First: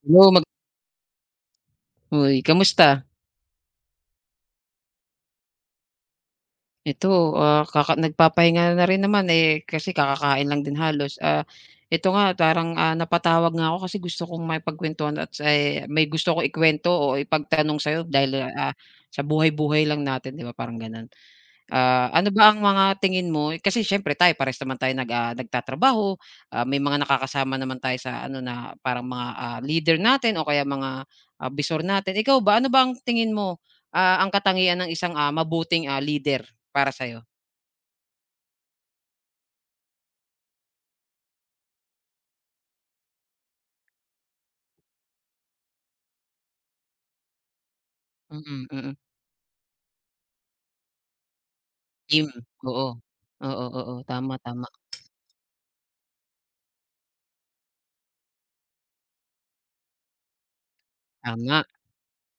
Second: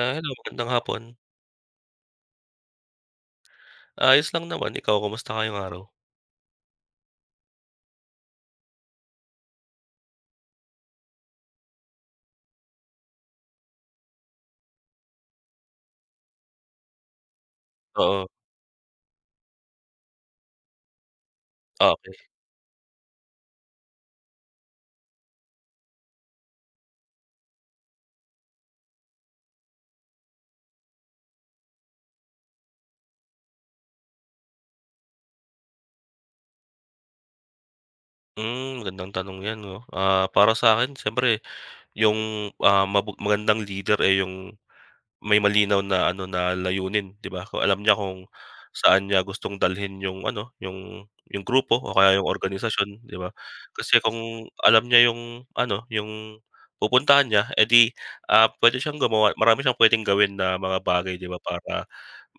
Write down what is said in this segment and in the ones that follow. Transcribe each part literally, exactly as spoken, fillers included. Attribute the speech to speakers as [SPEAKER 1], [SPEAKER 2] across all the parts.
[SPEAKER 1] Ah, hello,
[SPEAKER 2] Hello, mag
[SPEAKER 1] magandang hapon.
[SPEAKER 2] uy, kamusta?
[SPEAKER 1] Ayos lang naman, ikaw kamusta ngayong araw?
[SPEAKER 2] Ito, ah, kaka nagpapahinga na rin naman, eh, kasi kakakain lang din halos. Ah, ito nga parang, ah, napatawag nga ako kasi gusto kong makipagkuwentuhan at eh, may gusto ko ikwento o ipagtanong sa'yo
[SPEAKER 1] Oo,
[SPEAKER 2] dahil, ah, sa buhay-buhay lang natin, 'di ba, parang gano'n.
[SPEAKER 1] ah,
[SPEAKER 2] Ah,
[SPEAKER 1] okey.
[SPEAKER 2] ano ba ang mga tingin mo kasi siyempre tayo parehas naman tayo nag, ah, nagtatrabaho, ah, may mga nakakasama naman tayo sa ano na parang mga, ah, leader natin o kaya mga, ah, bisor natin. Ikaw ba, ano ba ang tingin mo, ah, ang katangian ng isang, ah, mabuting, ah, leader para sa'yo?
[SPEAKER 1] Hmm, magandang tanong 'yan 'no. Ah, para sa'kin siyempre yung, ah, mabu magandang leader, eh, yung may malinaw na ano na layunin 'di ba? Kung alam niya kung
[SPEAKER 2] Mm, mm.
[SPEAKER 1] saan niya gustong dalhin yung ano, yung yung grupo o kaya
[SPEAKER 2] Team,
[SPEAKER 1] yung
[SPEAKER 2] oo.
[SPEAKER 1] organisasyon 'di ba?
[SPEAKER 2] Oo, oo,
[SPEAKER 1] Kasi
[SPEAKER 2] oo, tama,
[SPEAKER 1] kung
[SPEAKER 2] tama.
[SPEAKER 1] alam niya yung ano, yung pupuntahan niya, edi, ah, puwede siyang gumawa marami siyang puwedeng gawin na mga bagay 'di ba
[SPEAKER 2] Tama,
[SPEAKER 1] para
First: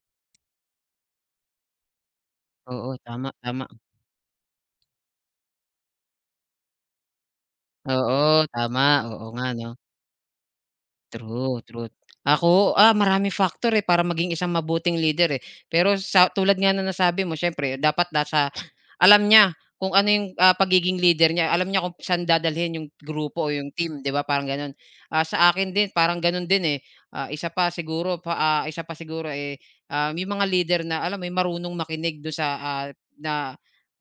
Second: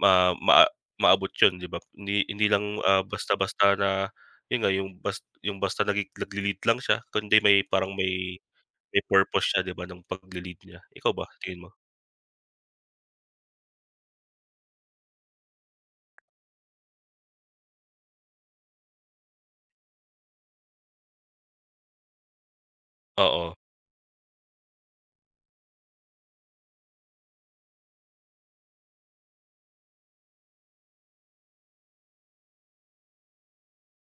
[SPEAKER 1] ma ma maabot yun 'di ba? Hindi hindi lang,
[SPEAKER 2] oo,
[SPEAKER 1] ah,
[SPEAKER 2] tama, tama.
[SPEAKER 1] basta-basta na yun nga yung bas yung basta nagi nagle-lead lang siya kundi may parang
[SPEAKER 2] Oo,
[SPEAKER 1] may
[SPEAKER 2] tama,
[SPEAKER 1] may
[SPEAKER 2] oo nga
[SPEAKER 1] purpose siya
[SPEAKER 2] 'no.
[SPEAKER 1] 'di ba ng pagle-lead niya. Ikaw ba,
[SPEAKER 2] True,
[SPEAKER 1] tingin mo?
[SPEAKER 2] true. Ako, ah, marami factor, eh, para maging isang mabuting leader, eh. Pero sa tulad nga na nasabi mo, siyempre dapat nasa alam niya kung ano yung, ah, pagiging leader niya. Alam niya kung saan dadalhin yung grupo o
[SPEAKER 1] Oo.
[SPEAKER 2] yung team, 'di ba, parang gano'n. Ah, sa akin din parang gano'n din, eh. Ah, isa pa siguro pa ah, isa pa siguro, eh, um, yung mga leader na alam may marunong makinig do'n sa, ah, na,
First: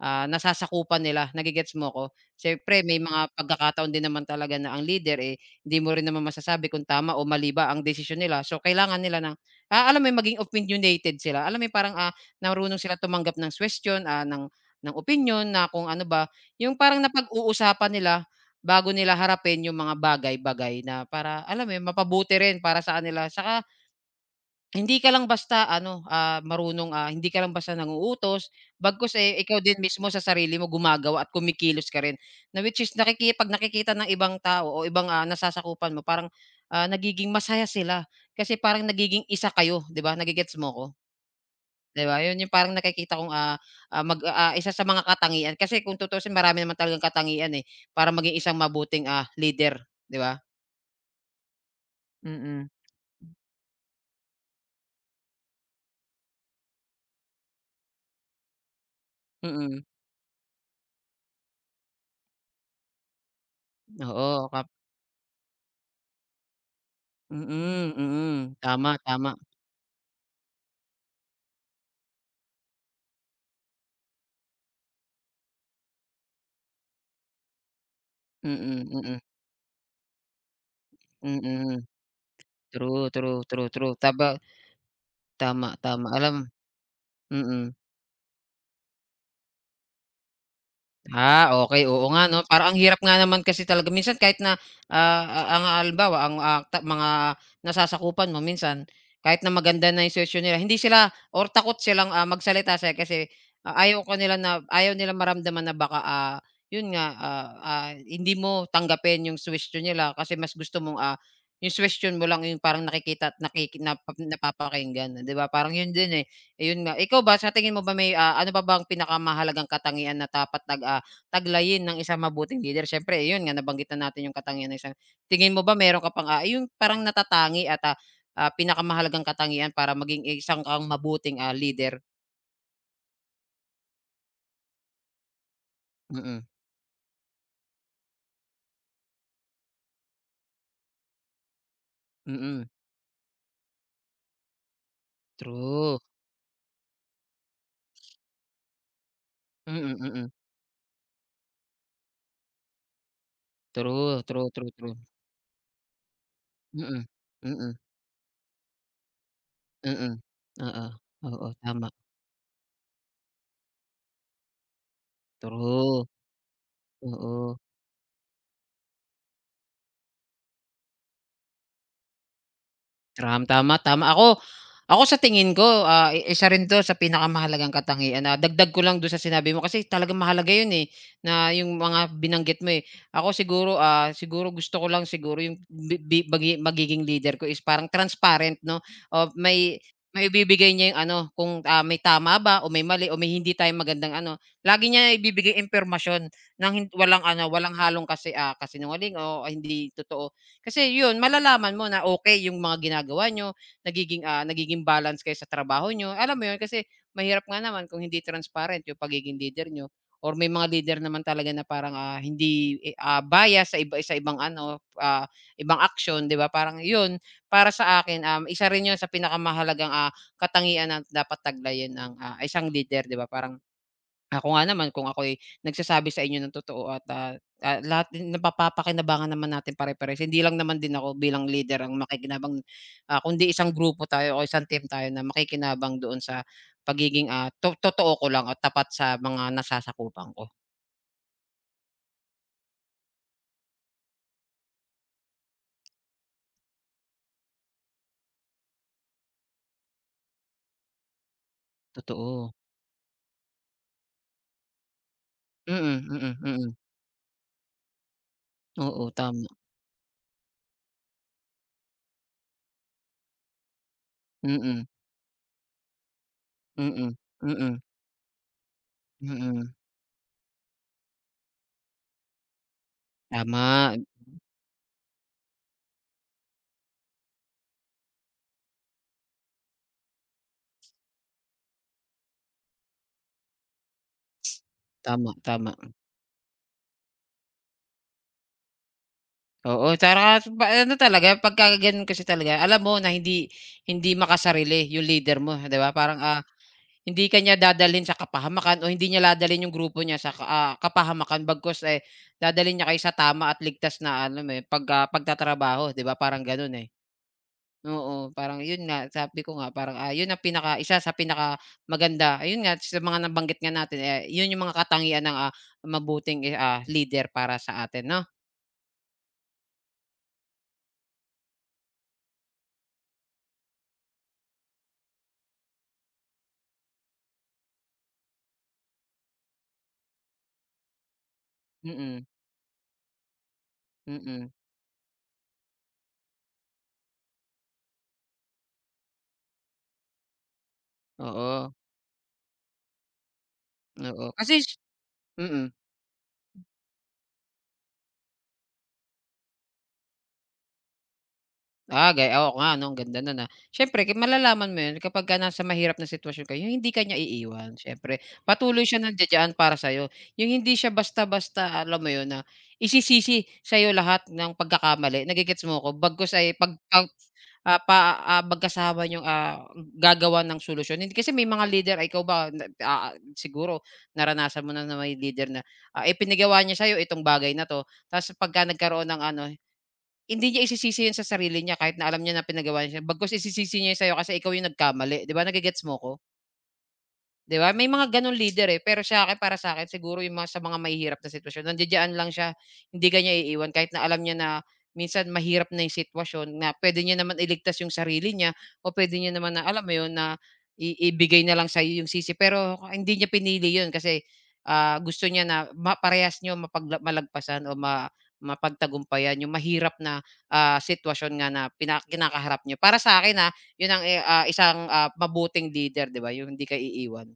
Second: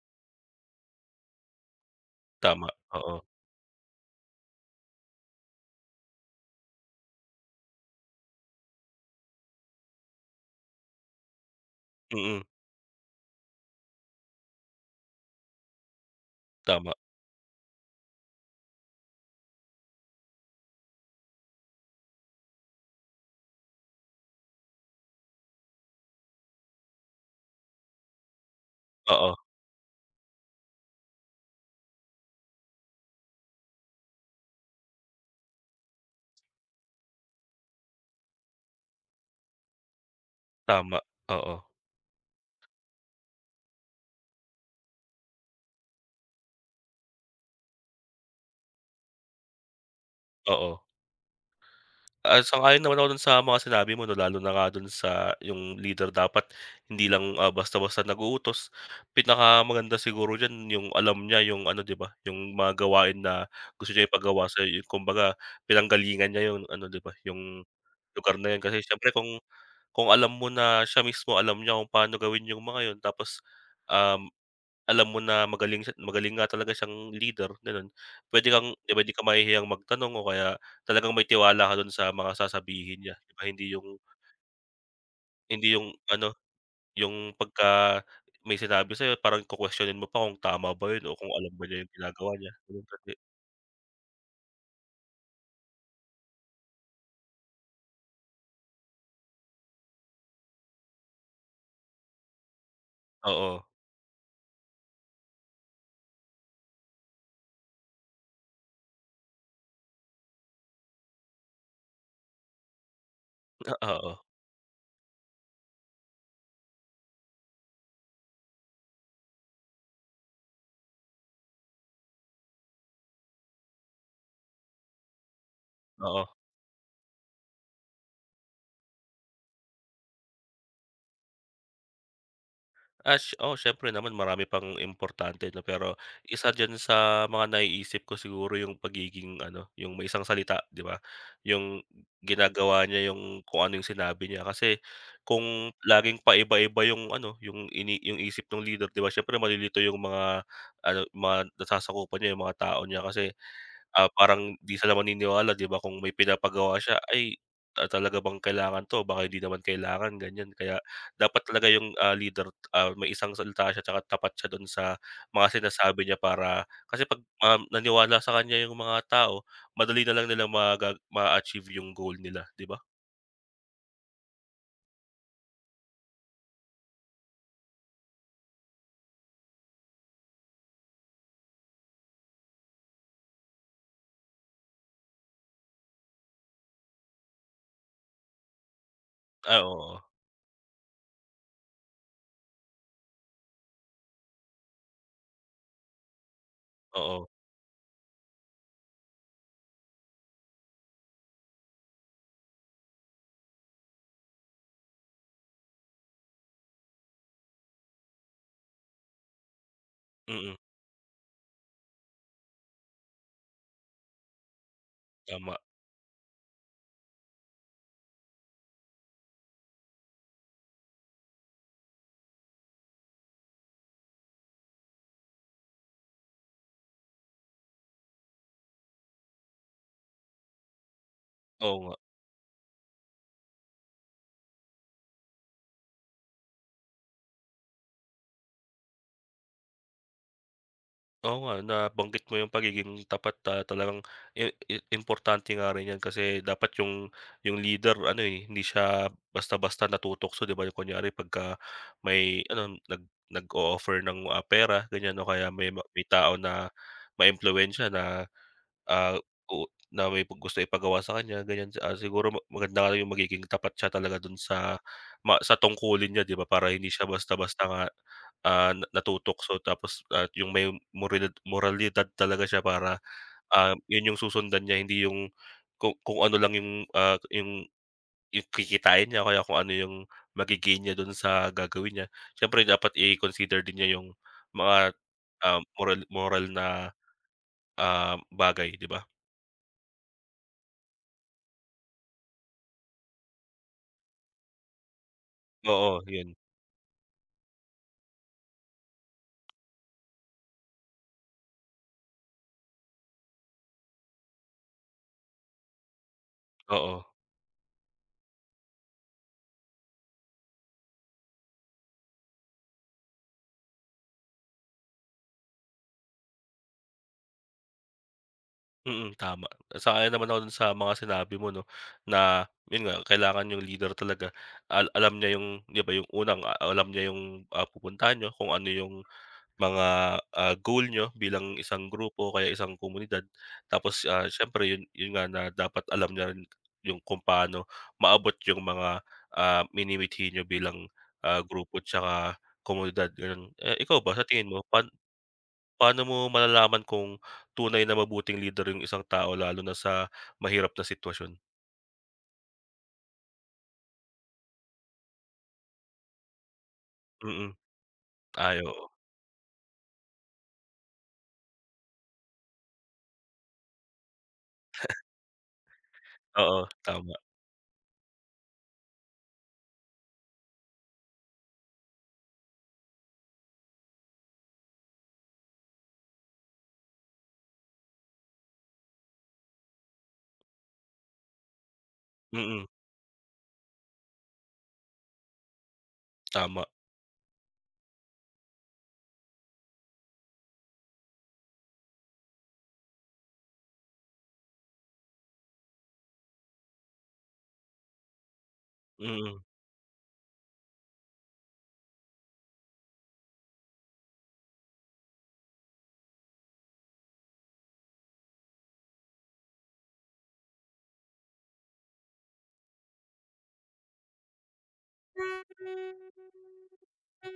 [SPEAKER 2] ah, nasasakupan nila, nagigets mo ko?
[SPEAKER 1] Tama,
[SPEAKER 2] Siyempre may
[SPEAKER 1] oo.
[SPEAKER 2] mga pagkakataon din naman talaga na ang leader, eh, hindi mo rin naman masasabi kung tama o mali ba ang desisyon nila. So, kailangan nila na, ah, alam mo yun, maging opinionated sila. Alam mo yun, parang, ah,
[SPEAKER 1] Mm,
[SPEAKER 2] marunong sila tumanggap ng question, ah, ng ng opinion, na kung ano ba, yung
[SPEAKER 1] tama.
[SPEAKER 2] parang napag-uusapan nila bago nila harapin yung mga bagay-bagay na para alam mo yun, mapabuti rin para sa kanila. Saka hindi ka lang basta ano, ah, marunong, ah, hindi ka lang basta nang-uutos, bagkus, eh,
[SPEAKER 1] Oo,
[SPEAKER 2] ikaw din mismo sa sarili mo gumagawa at kumikilos ka rin. Na which is nakiki 'pag nakikita ng ibang tao o ibang, ah, nasasakupan mo parang, ah, nagiging masaya sila kasi parang nagiging isa kayo, 'di ba, nage-gets mo ko?
[SPEAKER 1] tama. Oo,
[SPEAKER 2] 'Di ba, yun yung parang nakikita kong, ah, ah, mag ah, isa sa mga katangian kasi kung tutuusin marami naman talagang katangian, eh, para maging isang mabuting, ah, leader, 'di ba?
[SPEAKER 1] oo. Ah,
[SPEAKER 2] Mm.
[SPEAKER 1] sang-ayon naman ako dun sa mga sinabi mo 'no, lalo na nga dun sa yung leader dapat hindi lang, ah, basta-basta nag-uutos.
[SPEAKER 2] Mm,
[SPEAKER 1] Pinakamaganda siguro diyan yung alam niya yung ano, 'di ba, yung mga gawain na gusto niya ipagawa
[SPEAKER 2] oo, kap
[SPEAKER 1] sa'yo, yung kumbaga pinanggalingan niya yung ano, 'di ba, yung
[SPEAKER 2] mm,
[SPEAKER 1] lugar na
[SPEAKER 2] mm,
[SPEAKER 1] yun. Kasi
[SPEAKER 2] tama,
[SPEAKER 1] siyempre kung
[SPEAKER 2] tama.
[SPEAKER 1] kung alam mo na siya mismo alam niya kung paano gawin yung mga yun tapos, um alam mo na magaling siya magaling nga talaga siyang leader, gano'n. Pwede
[SPEAKER 2] Mm,
[SPEAKER 1] kang 'di ba,
[SPEAKER 2] mm,
[SPEAKER 1] hindi
[SPEAKER 2] mm.
[SPEAKER 1] ka mahihiyang magtanong o kaya talagang may tiwala
[SPEAKER 2] Mm.
[SPEAKER 1] ka do'n sa mga sasabihin
[SPEAKER 2] True,
[SPEAKER 1] niya, 'di ba?
[SPEAKER 2] true, true,
[SPEAKER 1] Hindi
[SPEAKER 2] true.
[SPEAKER 1] yung
[SPEAKER 2] Taba tama,
[SPEAKER 1] hindi yung
[SPEAKER 2] tama.
[SPEAKER 1] ano,
[SPEAKER 2] Alam
[SPEAKER 1] yung
[SPEAKER 2] mm. Mm.
[SPEAKER 1] pagka may sinabi sa'yo parang kukuwestiyonin mo pa kung tama ba 'yun o kung alam
[SPEAKER 2] Ah,
[SPEAKER 1] ba niya
[SPEAKER 2] okey,
[SPEAKER 1] yung
[SPEAKER 2] oo nga
[SPEAKER 1] ginagawa
[SPEAKER 2] 'no.
[SPEAKER 1] niya,
[SPEAKER 2] Parang ang
[SPEAKER 1] gano'n
[SPEAKER 2] hirap
[SPEAKER 1] kasi
[SPEAKER 2] nga naman kasi talaga minsan kahit na, ah, ah, ang halimbawa ang, ah, ta mga nasasakupan mo minsan kahit na maganda na yung search nila, hindi sila or takot silang, ah, magsalita sa'yo kasi,
[SPEAKER 1] oo.
[SPEAKER 2] ah, ayaw ka nila na ayaw nilang maramdaman na baka, ah, yun nga, ah, ah, hindi mo tanggapin yung suwestiyon nila kasi mas gusto mong, ah, yung suwestiyon mo lang yung parang nakikita at nakiki
[SPEAKER 1] Ah, oo,
[SPEAKER 2] napa napapakinggan, 'di ba? Parang yun din, eh. Ayun nga, ikaw ba sa tingin mo ba may, ah, ano pa bang pinakamahalagang katangian na dapat nag, ah taglayin ng isang mabuting lider. Siyempre yun nga nabanggit na natin yung katangian ng isang tingin mo ba meron ka
[SPEAKER 1] oo.
[SPEAKER 2] pang, ah, yung parang natatangi at, ah, ah, pinakamahalagang katangian para maging isang kang mabuting, ah, lider?
[SPEAKER 1] Ah, si Oo, siyempre naman marami pang importante 'no, pero
[SPEAKER 2] Mm,
[SPEAKER 1] isa diyan sa mga naiisip ko siguro yung pagiging ano, yung may isang salita, 'di ba? Yung
[SPEAKER 2] mm.
[SPEAKER 1] ginagawa niya yung kung ano yung sinabi niya. Kasi kung
[SPEAKER 2] True.
[SPEAKER 1] laging paiba-iba yung ano, yung ini yung isip ng leader, 'di ba, siyempre malilito
[SPEAKER 2] Mm,
[SPEAKER 1] yung
[SPEAKER 2] mm.
[SPEAKER 1] mga ano, mga nasasakupan niya, yung mga tao niya kasi Ah,
[SPEAKER 2] True, true,
[SPEAKER 1] parang
[SPEAKER 2] true,
[SPEAKER 1] 'di
[SPEAKER 2] true.
[SPEAKER 1] sila maniniwala 'di ba kung may pinapagawa siya,
[SPEAKER 2] Mm,
[SPEAKER 1] "Ay,
[SPEAKER 2] mm,
[SPEAKER 1] ah, talaga bang kailangan 'to? Baka hindi naman
[SPEAKER 2] mm.
[SPEAKER 1] kailangan." Ganyan. Kaya
[SPEAKER 2] Oo,
[SPEAKER 1] dapat
[SPEAKER 2] oo,
[SPEAKER 1] talaga
[SPEAKER 2] tama.
[SPEAKER 1] yung, ah, leader, ah, may isang salita siya tsaka tapat siya dun sa mga sinasabi
[SPEAKER 2] True,
[SPEAKER 1] niya para kasi 'pag,
[SPEAKER 2] oo.
[SPEAKER 1] um, naniwala sa kanya yung mga tao, madali na lang nila maga ma achieve yung goal nila, 'di ba?
[SPEAKER 2] Tram tama, tama. Ako ako sa tingin ko, ah, i isa rin 'to sa pinakamahalagang katangian na dagdag ko lang do'n sa sinabi mo kasi talagang mahalaga 'yun, eh, na 'yung mga binanggit mo, eh. Ako siguro, ah, siguro gusto ko lang siguro 'yung bi bi magi magiging leader ko is parang transparent 'no, o
[SPEAKER 1] Ah,
[SPEAKER 2] may
[SPEAKER 1] oo,
[SPEAKER 2] may ibibigay niya 'yung ano kung, ah, may tama ba o may mali o may hindi tayong magandang ano, lagi niya ibibigay impormasyon ng hin walang
[SPEAKER 1] oo.
[SPEAKER 2] ano, walang halong kasi, ah, kasinungaling o hindi totoo. Kasi yun malalaman mo na okay yung mga ginagawa niyo, nagiging, ah, nagiging balance kayo sa trabaho niyo, alam mo yun? Kasi mahirap nga naman kung hindi transparent yung pagiging leader niyo or
[SPEAKER 1] Mm,
[SPEAKER 2] may
[SPEAKER 1] mm.
[SPEAKER 2] mga leader naman talaga na parang, ah, hindi, eh, ah, bias sa iba sa ibang ano, ah,
[SPEAKER 1] Tama.
[SPEAKER 2] ibang action, 'di ba? Parang yun, para sa akin, um, isa rin yun sa pinakamahalagang, ah, katangian na dapat taglayin ng, ah, isang leader, 'di ba? Parang ako nga naman kung ako'y nagsasabi sa inyo ng totoo at, ah, ah, lahat din napapakinabangan naman natin pare-parehas. Hindi lang naman din ako bilang
[SPEAKER 1] Oo
[SPEAKER 2] leader
[SPEAKER 1] nga.
[SPEAKER 2] ang makikinabang, ah, kundi isang grupo tayo o isang team tayo na makikinabang doon sa pagiging, ah, to totoo ko lang at tapat sa mga nasasakupan ko,
[SPEAKER 1] Oo nga, nabanggit mo yung pagiging tapat, ah, talagang i i importante nga rin yan kasi dapat yung yung leader ano, eh, hindi siya basta-basta natutokso, 'di ba? Kunyari pagka may
[SPEAKER 2] totoo.
[SPEAKER 1] ano, nag nag-o-offer ng, ah, pera ganyan o kaya may ma
[SPEAKER 2] Mm,
[SPEAKER 1] may tao
[SPEAKER 2] mm,
[SPEAKER 1] na
[SPEAKER 2] mm.
[SPEAKER 1] maimpluwensiya na
[SPEAKER 2] Oo,
[SPEAKER 1] ah,
[SPEAKER 2] tama.
[SPEAKER 1] oo, na may pag gusto ipagawa sa kanya ganyan, si, ah, siguro ma maganda nga yung magiging tapat siya talaga dun sa
[SPEAKER 2] Mm,
[SPEAKER 1] ma sa tungkulin niya 'di ba, para hindi
[SPEAKER 2] mm,
[SPEAKER 1] siya
[SPEAKER 2] mm,
[SPEAKER 1] basta-basta
[SPEAKER 2] mm,
[SPEAKER 1] nga, ah, na- natutok so
[SPEAKER 2] mm.
[SPEAKER 1] tapos at yung may moralid moralidad talaga siya para, ah,
[SPEAKER 2] Tama,
[SPEAKER 1] yun yung susundan niya hindi yung kung kung ano lang yung, ah, yung yung kikitain niya o kaya kung ano yung magi niya dun sa gagawin niya. Siyempre dapat i-consider din niya yung mga,
[SPEAKER 2] tama,
[SPEAKER 1] ah,
[SPEAKER 2] tama.
[SPEAKER 1] moral moral na, ah, bagay 'di ba?
[SPEAKER 2] Oo, tsaka pa ano talaga pagka gano'n kasi talaga alam mo na hindi hindi makasarili yung leader mo, 'di ba?
[SPEAKER 1] Oo,
[SPEAKER 2] Parang,
[SPEAKER 1] yun.
[SPEAKER 2] ah, hindi kanya niya dadalhin sa kapahamakan o hindi niya dadalhin yung grupo niya sa ka ah, kapahamakan bagkus, eh, dadalhin niya kayo sa tama at ligtas na ano, eh, pag ah, pagtatrabaho, 'di ba? Parang gano'n, eh.
[SPEAKER 1] Oo,
[SPEAKER 2] Oo, parang yun nga sabi ko nga parang, ah, yun ang pinaka isa sa pinaka maganda, ayun nga sa mga nabanggit nga natin, eh, yun yung mga katangian ng, ah, mabuting, eh, ah, leader para sa atin 'no?
[SPEAKER 1] mm, tama. Sang-ayon naman ako dun sa mga sinabi mo 'no, na yun nga kailangan yung leader talaga al alam niya yung 'di ba yung unang a alam niya yung, ah, pupuntahan niyo, kung ano yung mga, ah, goal niyo bilang isang
[SPEAKER 2] Mm,
[SPEAKER 1] grupo o kaya isang komunidad. Tapos,
[SPEAKER 2] mm,
[SPEAKER 1] ah,
[SPEAKER 2] mm.
[SPEAKER 1] siyempre yun yun nga na dapat alam niya rin yung kung paano maabot yung mga, ah, minimithi niyo bilang, ah,
[SPEAKER 2] Oo.
[SPEAKER 1] grupo tsaka komunidad, ganun. Eh, ikaw ba sa
[SPEAKER 2] Oo,
[SPEAKER 1] tingin
[SPEAKER 2] kasi
[SPEAKER 1] mo
[SPEAKER 2] s
[SPEAKER 1] pan
[SPEAKER 2] mm.
[SPEAKER 1] paano mo malalaman kung tunay na mabuting lider yung isang tao lalo na sa mahirap na sitwasyon?
[SPEAKER 2] Ah, gaya Oo nga 'no, ang ganda nun, ah. Siyempre ki malalaman mo yun kapagka nasa mahirap na sitwasyon kayo, yung hindi ka niya
[SPEAKER 1] Mm.
[SPEAKER 2] iiwan siyempre.
[SPEAKER 1] Ay,
[SPEAKER 2] Patuloy
[SPEAKER 1] oo.
[SPEAKER 2] siya nandiya-diyan para sa'yo. Yung hindi siya basta-basta, alam mo yun, na isisisi sa'yo lahat ng pagkakamali, nage-gets mo ko? Bagkus ay
[SPEAKER 1] Oo,
[SPEAKER 2] pag pag,
[SPEAKER 1] tama.
[SPEAKER 2] ah, pa ah, magkasama niyong, ah, gagawa ng solusyon. Hindi kasi may mga leader ay ikaw ba na ah, siguro naranasan mo na na may leader na, ah, ipinagawa niya sa'yo itong bagay na 'to, ta's pagka nagkaroon ng ano. Hindi niya isisisi yun sa sarili niya kahit na alam niya na
[SPEAKER 1] Mm,
[SPEAKER 2] pinagawa niya, bagkus isisisi niya yun sa'yo kasi ikaw yung nagkamali, 'di ba, nage-gets mo ko?
[SPEAKER 1] tama.
[SPEAKER 2] 'Di ba, may mga gano'ng leader, eh, pero sa akin para sa'kin siguro yung mga sa mga mahihirap na sitwasyon nandiya-diyan lang siya, hindi ka niya iiwan kahit na alam niya na minsan mahirap na yung sitwasyon na puwede niya naman iligtas yung sarili niya o puwede niya
[SPEAKER 1] Mm.
[SPEAKER 2] naman na alam mo yun na i ibigay na lang sa'yo yung sisi pero hindi niya pinili yun kasi, ah, gusto niya na ma parehas niyo mapagla malagpasan o ma mapagtagumpayan yung mahirap na, ah, sitwasyon nga na pina kinakaharap niyo. Para sa'kin, ah, yun ang, eh, ah, isang, ah, mabuting leader, 'di ba, yung hindi ka iiwan.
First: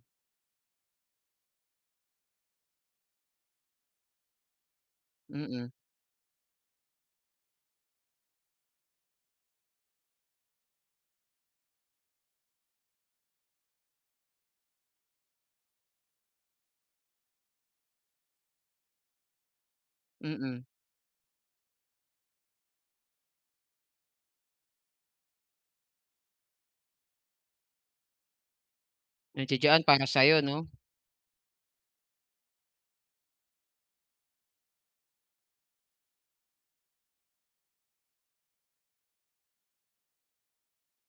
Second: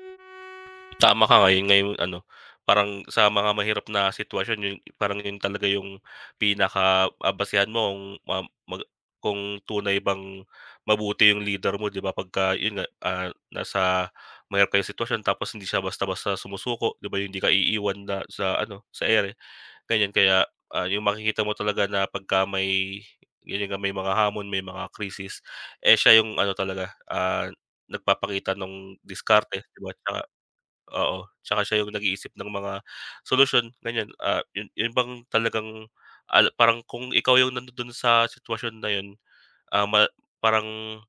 [SPEAKER 1] Tama ka ngayon ngayong ano, parang sa mga mahirap na sitwasyon yun parang yun talaga
[SPEAKER 2] Mm,
[SPEAKER 1] yung pinaka, ah, basehan mo kung ma mag kung tunay bang mabuti yung leader mo 'di ba pagka yun nga, ah, nasa mahirap kayong sitwasyon tapos hindi siya basta-basta sumusuko 'di ba, yung hindi ka iiwan na sa ano, sa ere. Ganyan kaya,
[SPEAKER 2] mm.
[SPEAKER 1] ah, yung makikita mo talaga na pagka may yun nga may mga hamon, may mga krisis, eh, siya yung ano talaga, ah, nagpapakita nung diskarte, 'di
[SPEAKER 2] Nandiya-diyan
[SPEAKER 1] ba?
[SPEAKER 2] para
[SPEAKER 1] Tsaka
[SPEAKER 2] sa'yo 'no?
[SPEAKER 1] oo, tsaka siya yung nag-iisip ng mga solusyon, ganyan. Ah, yun yun bang talagang al parang kung ikaw yung nandun sa sitwasyon na yun, ah, ma parang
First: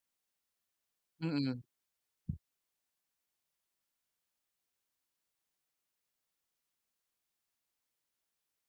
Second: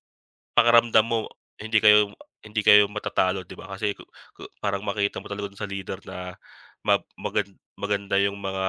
[SPEAKER 1] pakiramdam mo
[SPEAKER 2] Mm,
[SPEAKER 1] hindi kayo hindi kayo matatalo 'di ba? Kasi ku ku Parang makita mo talaga dun sa leader na ma magan maganda yung mga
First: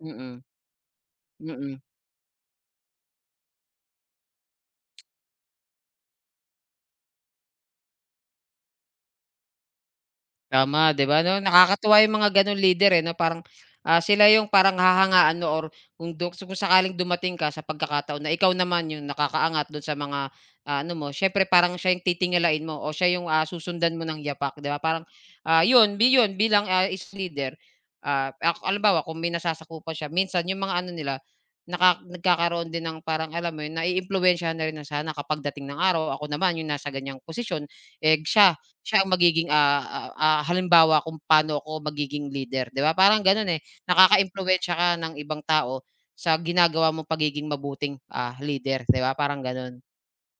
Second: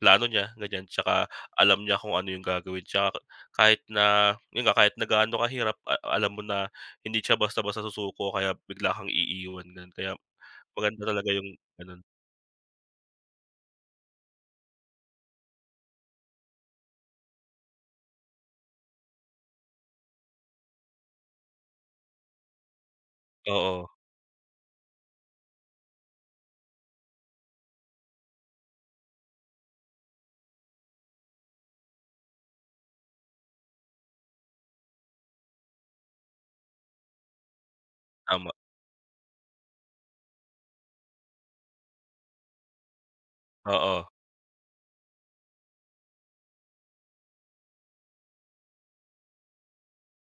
[SPEAKER 1] plano
[SPEAKER 2] mm,
[SPEAKER 1] niya ganyan, tsaka
[SPEAKER 2] mm.
[SPEAKER 1] alam niya kung ano yung gagawin tsaka kahit na yun nga kahit na gaano kahirap a alam mo na hindi siya basta-basta susuko o kaya bigla kang iiwan ganun. Kaya
[SPEAKER 2] Tama,
[SPEAKER 1] maganda
[SPEAKER 2] 'di ba
[SPEAKER 1] talaga
[SPEAKER 2] 'no?
[SPEAKER 1] yung
[SPEAKER 2] Nakakatuwa
[SPEAKER 1] ganun.
[SPEAKER 2] yung mga gano'ng leader, eh, 'no, parang, ah, sila yung parang hahangaan mo or kung du kung sakaling dumating ka sa pagkakataon na ikaw naman yung nakakaangat do'n sa mga, ah, ano mo, siyempre parang siya yung titingalain mo o siya yung, ah,
[SPEAKER 1] Oo,
[SPEAKER 2] susundan mo ng yapak, 'di ba? Parang, ah, 'yun bi 'yun bilang, ah, isang leader, ah, ak halimbawa kung may nasasakupan siya, minsan yung mga ano nila, naka nagkakaroon din ng parang alam mo 'yun, naiimpluwensyahan na rin na sana kapag dating ng araw, ako naman yung nasa ganiyang posisyon, eh,
[SPEAKER 1] tama,
[SPEAKER 2] siya siya ang magiging, ah, ah, ah, halimbawa kung paano ako magiging leader, 'di ba? Parang gano'n, eh,
[SPEAKER 1] oo.
[SPEAKER 2] nakakaimpluwensiya ka ng ibang tao sa ginagawa mong pagiging mabuting, ah, leader, 'di ba? Parang gano'n.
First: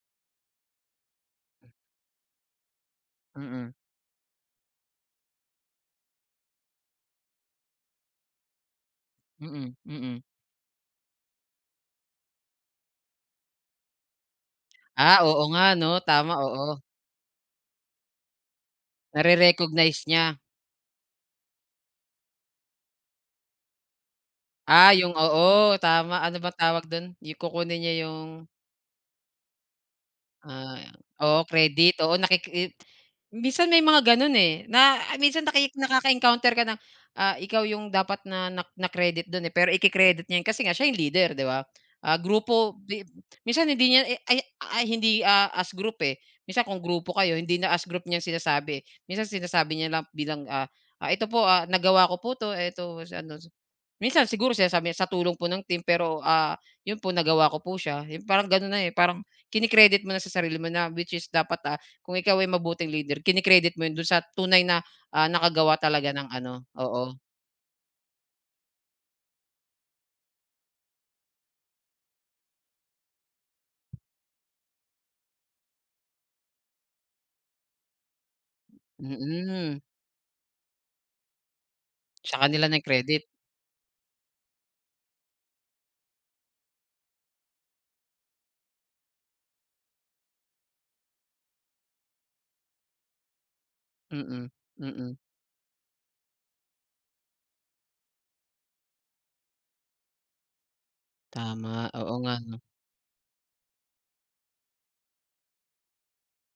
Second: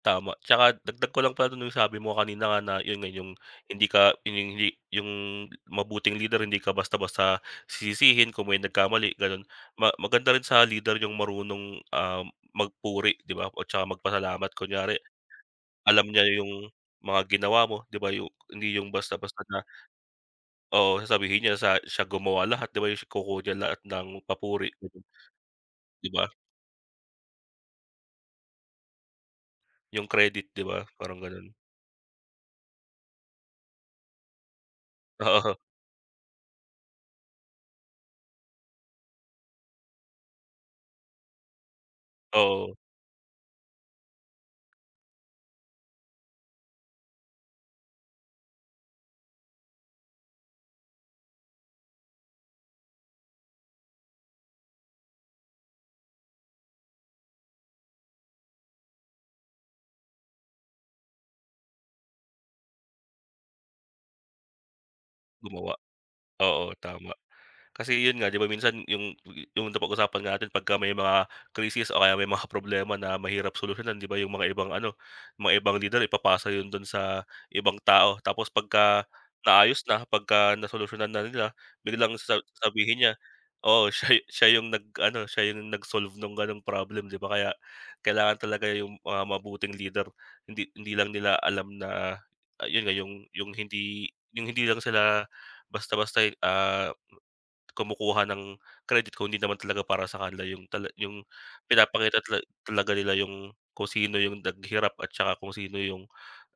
[SPEAKER 1] Tama, tsaka dagdag ko lang pala dun yung sabi mo kanina nga na yun nga yung
[SPEAKER 2] Mm,
[SPEAKER 1] hindi ka yun yung hindi yung mabuting leader hindi ka basta-basta sisisihin kung may nagkamali ganun.
[SPEAKER 2] mm,
[SPEAKER 1] Ma
[SPEAKER 2] mm.
[SPEAKER 1] maganda rin sa leader yung marunong, um, magpuri 'di ba, o tsaka magpasalamat kunyari
[SPEAKER 2] Ah, oo nga 'no,
[SPEAKER 1] alam niya
[SPEAKER 2] tama,
[SPEAKER 1] yung
[SPEAKER 2] oo.
[SPEAKER 1] mga ginawa mo 'di ba, yung hindi yung basta-basta na
[SPEAKER 2] Nare-recognize niya.
[SPEAKER 1] oo, sasabihin niya sa siya gumawa lahat 'di ba, yung kukuha niya lahat ng papuri,
[SPEAKER 2] Ah,
[SPEAKER 1] ganun,
[SPEAKER 2] yung Oo,
[SPEAKER 1] 'di
[SPEAKER 2] tama.
[SPEAKER 1] ba?
[SPEAKER 2] Ano bang tawag do'n? Yung kukunin niya yung
[SPEAKER 1] Yung credit 'di ba,
[SPEAKER 2] Ah,
[SPEAKER 1] parang
[SPEAKER 2] oo
[SPEAKER 1] ganun.
[SPEAKER 2] credit, oo nakiki minsan may mga gano'n, eh, na ah, minsan
[SPEAKER 1] Oo,
[SPEAKER 2] naki nakaka-encounter ka ng, ah, ikaw yung dapat na na na-credit do'n, eh, pero iki-credit niya yun kasi nga siya yung leader, 'di ba? Ah,
[SPEAKER 1] oo,
[SPEAKER 2] grupo di minsan hindi niya, eh, ay ay hindi, ah, as group, eh. Minsan kung grupo kayo hindi na as group niya sinasabi, eh. Minsan sinasabi niya lang bilang, ah, ah, "Ito po, ah, nagawa ko po 'to, eto sa ano." Minsan siguro sinasabi niya, "Sa tulong po ng team pero, ah, yun po nagawa ko po siya." Yung parang gano'n na, eh, parang kini-credit mo na sa sarili mo na which is dapat, ah, kung ikaw ay mabuting leader kini-credit mo yun dun sa tunay na, ah,
[SPEAKER 1] gumawa.
[SPEAKER 2] nakagawa talaga ng ano,
[SPEAKER 1] Oo, tama.
[SPEAKER 2] oo,
[SPEAKER 1] Kasi yun nga, 'di ba minsan yung yung napag-usapan natin pagka may mga krisis o kaya may mga problema na mahirap solusyonan, 'di ba yung mga ibang ano, mga ibang lider ipapasa yun dun sa ibang tao. Tapos pagka
[SPEAKER 2] mm.
[SPEAKER 1] naayos na, pagka nasolusyonan na nila, biglang
[SPEAKER 2] Sa
[SPEAKER 1] sa
[SPEAKER 2] kanila
[SPEAKER 1] sabihin niya,
[SPEAKER 2] nai-credit,
[SPEAKER 1] oo, siya siya yung nag-ano, siya yung nag-solve nung ganong problem, 'di ba? Kaya kailangan talaga yung mga mabuting leader, hindi hindi lang nila alam na, ah, yun nga yung yung hindi
[SPEAKER 2] mm,
[SPEAKER 1] yung hindi lang
[SPEAKER 2] mm.
[SPEAKER 1] sila basta-basta, ah, kumukuha ng credit kung hindi naman talaga para sa kanila yung tala yung
[SPEAKER 2] Tama, oo
[SPEAKER 1] pinapakita
[SPEAKER 2] nga
[SPEAKER 1] tala
[SPEAKER 2] 'no,
[SPEAKER 1] talaga nila yung kung sino yung naghirap at saka kung sino yung,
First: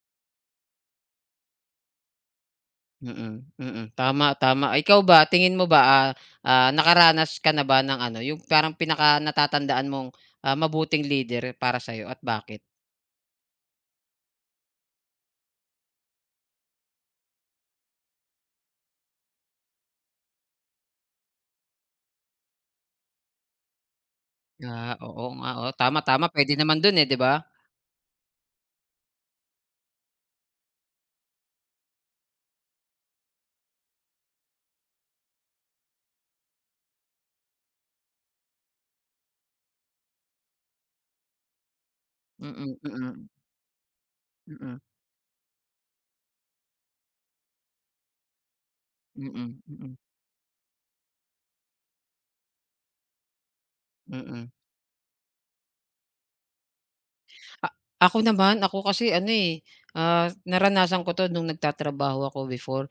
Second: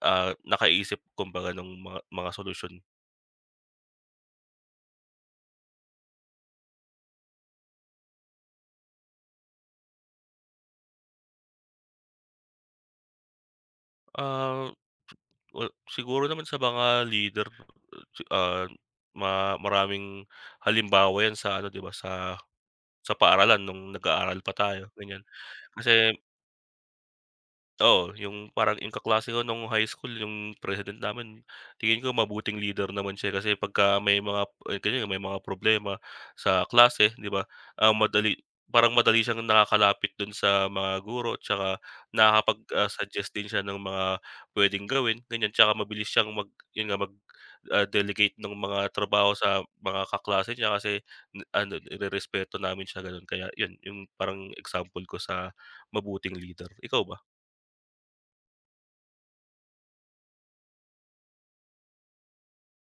[SPEAKER 1] ah, nakaisip kumbaga ng mga mga solusyon.
[SPEAKER 2] mm, mm. Tama, tama. Ikaw ba, tingin mo ba, ah, ah, nakaranas ka na ba ng ano, yung parang pinaka natatandaan mong, ah, mabuting leader para sa'yo at bakit?
[SPEAKER 1] Ah, well, siguro naman sa mga leader, si- ah, ma maraming halimbawa yan sa ano, 'di ba, sa sa paaralan nung nag-aaral pa tayo,
[SPEAKER 2] Ah,
[SPEAKER 1] ganyan.
[SPEAKER 2] oo nga, oo. Tama,
[SPEAKER 1] Kasi
[SPEAKER 2] tama, puwede naman dun, eh, 'di ba?
[SPEAKER 1] oo, yung parang yung kaklase ko nung high school yung president namin tingin ko mabuting leader naman siya kasi pagka may mga eh, ganyan may mga problema sa klase 'di ba, ah, madali parang madali siyang nakakalapit dun sa mga guro tsaka
[SPEAKER 2] Mm,
[SPEAKER 1] nakakapag,
[SPEAKER 2] mm,
[SPEAKER 1] ah,
[SPEAKER 2] mm,
[SPEAKER 1] suggest din siya ng mga
[SPEAKER 2] mm,
[SPEAKER 1] pwedeng gawin ganyan tsaka mabilis siyang mag yun nga mag, ah, delegate ng mga trabaho
[SPEAKER 2] mm,
[SPEAKER 1] sa
[SPEAKER 2] mm.
[SPEAKER 1] mga kaklase niya kasi n- ano nirerespeto namin siya gano'n kaya yun yung parang
[SPEAKER 2] Mm.
[SPEAKER 1] example ko sa mabuting leader, ikaw ba?
[SPEAKER 2] A Ako naman, ako kasi ano, eh, ah, naranasan ko 'to nung nagtatrabaho ako before.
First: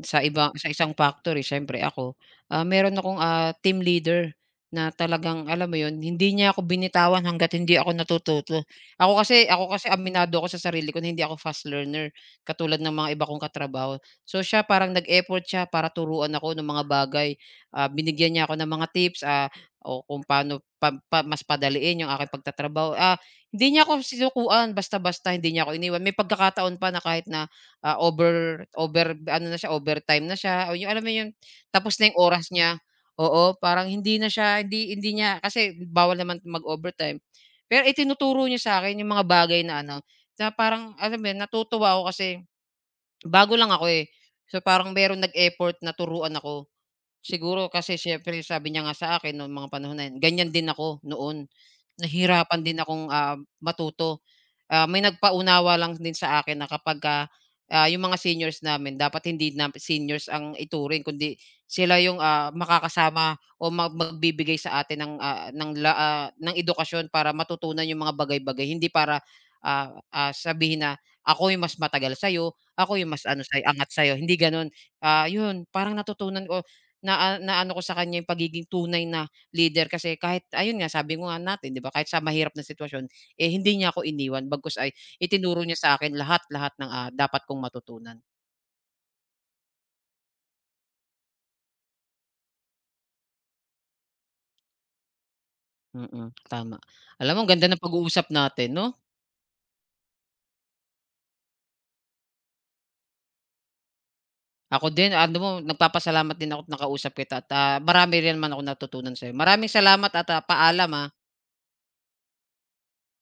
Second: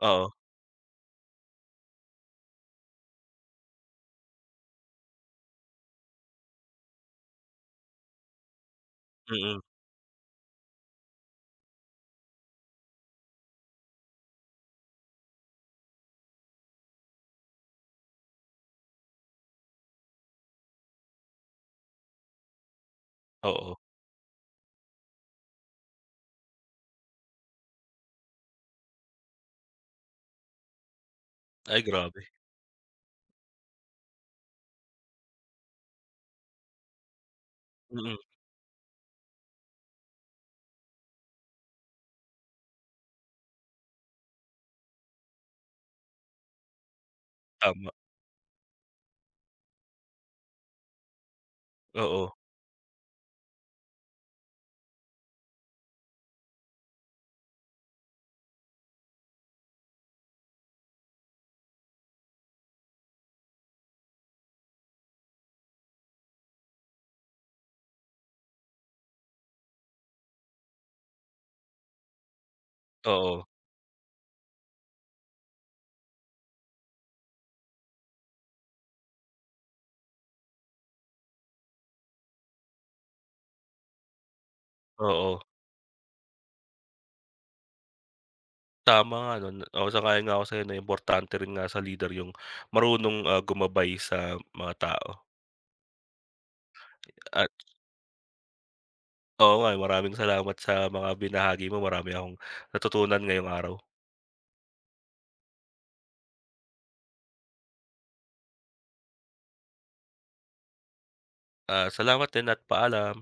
[SPEAKER 2] Sa
[SPEAKER 1] Oo,
[SPEAKER 2] iba sa isang factory siyempre ako, ah, meron akong, ah, team leader na talagang alam mo 'yun, hindi niya ako binitawan hangga't hindi ako natututo. Ako kasi
[SPEAKER 1] mm,
[SPEAKER 2] ako kasi aminado ako sa sarili ko na hindi ako fast learner, katulad ng mga iba kong katrabaho. So siya parang nag-effort siya para turuan ako ng mga bagay, ah, binigyan niya ako ng mga tips, ah, o kung paano pa pa mas padaliin 'yung aking pagtatrabaho. Ah,
[SPEAKER 1] oo.
[SPEAKER 2] hindi niya ako sinukuan basta-basta, hindi niya ako iniwan. May pagkakataon pa na kahit na Ah, over over ano na siya, overtime na siya o yung alam mo yun,
[SPEAKER 1] Ay
[SPEAKER 2] tapos na yung
[SPEAKER 1] grabe,
[SPEAKER 2] oras niya, oo, parang hindi na siya hindi hindi niya kasi bawal naman mag-overtime. Pero
[SPEAKER 1] mm,
[SPEAKER 2] itinuturo niya sa akin yung mga bagay na ano, na parang alam mo yun, natutuwa ako kasi bago lang ako, eh. So, parang merong nag-effort na turuan ako. Siguro
[SPEAKER 1] tama,
[SPEAKER 2] kasi siyempre sabi niya nga sa akin nung mga panahon na yun, ganyan din ako noon.
[SPEAKER 1] oo,
[SPEAKER 2] Nahirapan din akong, ah, matuto. Ah, may nagpaunawa lang din sa akin na kapagka, ah, ah, yung mga seniors namin dapat hindi na seniors ang ituring kundi sila yung, ah, makakasama o mag magbibigay sa atin ng, ah, ng la ah, ng edukasyon para matutunan yung mga bagay-bagay. Hindi para, ah, ah, sabihin na, "Ako yung mas matagal sa'yo, ako yung mas ano
[SPEAKER 1] oo,
[SPEAKER 2] sa'yo angat sa'yo." Hindi gano'n. Ah, yun parang natutunan ko na, ah, naano ko sa kanya yung pagiging tunay na leader kasi kahit ayun nga sabi ko nga natin, 'di ba, kahit sa mahirap na sitwasyon, eh, hindi niya ako iniwan bagkus ay
[SPEAKER 1] oo.
[SPEAKER 2] itinuro niya sa akin lahat-lahat ng, ah, dapat kong matutunan.
[SPEAKER 1] Tama nga 'no, oo, sang-ayon nga ako sa'yo na importante rin nga sa leader yung marunong, ah, gumabay sa mga tao
[SPEAKER 2] Mm, tama. Alam mo
[SPEAKER 1] at
[SPEAKER 2] ang ganda ng pag-uusap natin 'no?
[SPEAKER 1] oo nga, maraming salamat sa mga binahagi mo, marami akong natutunan ngayong araw.
[SPEAKER 2] Ako din ano mo nagpapasalamat din ako ako't nakausap kita at, ah, marami rin naman akong natutunan sa'yo. Maraming salamat at, ah, paalam, ah.
[SPEAKER 1] Ah, salamat din at paalam.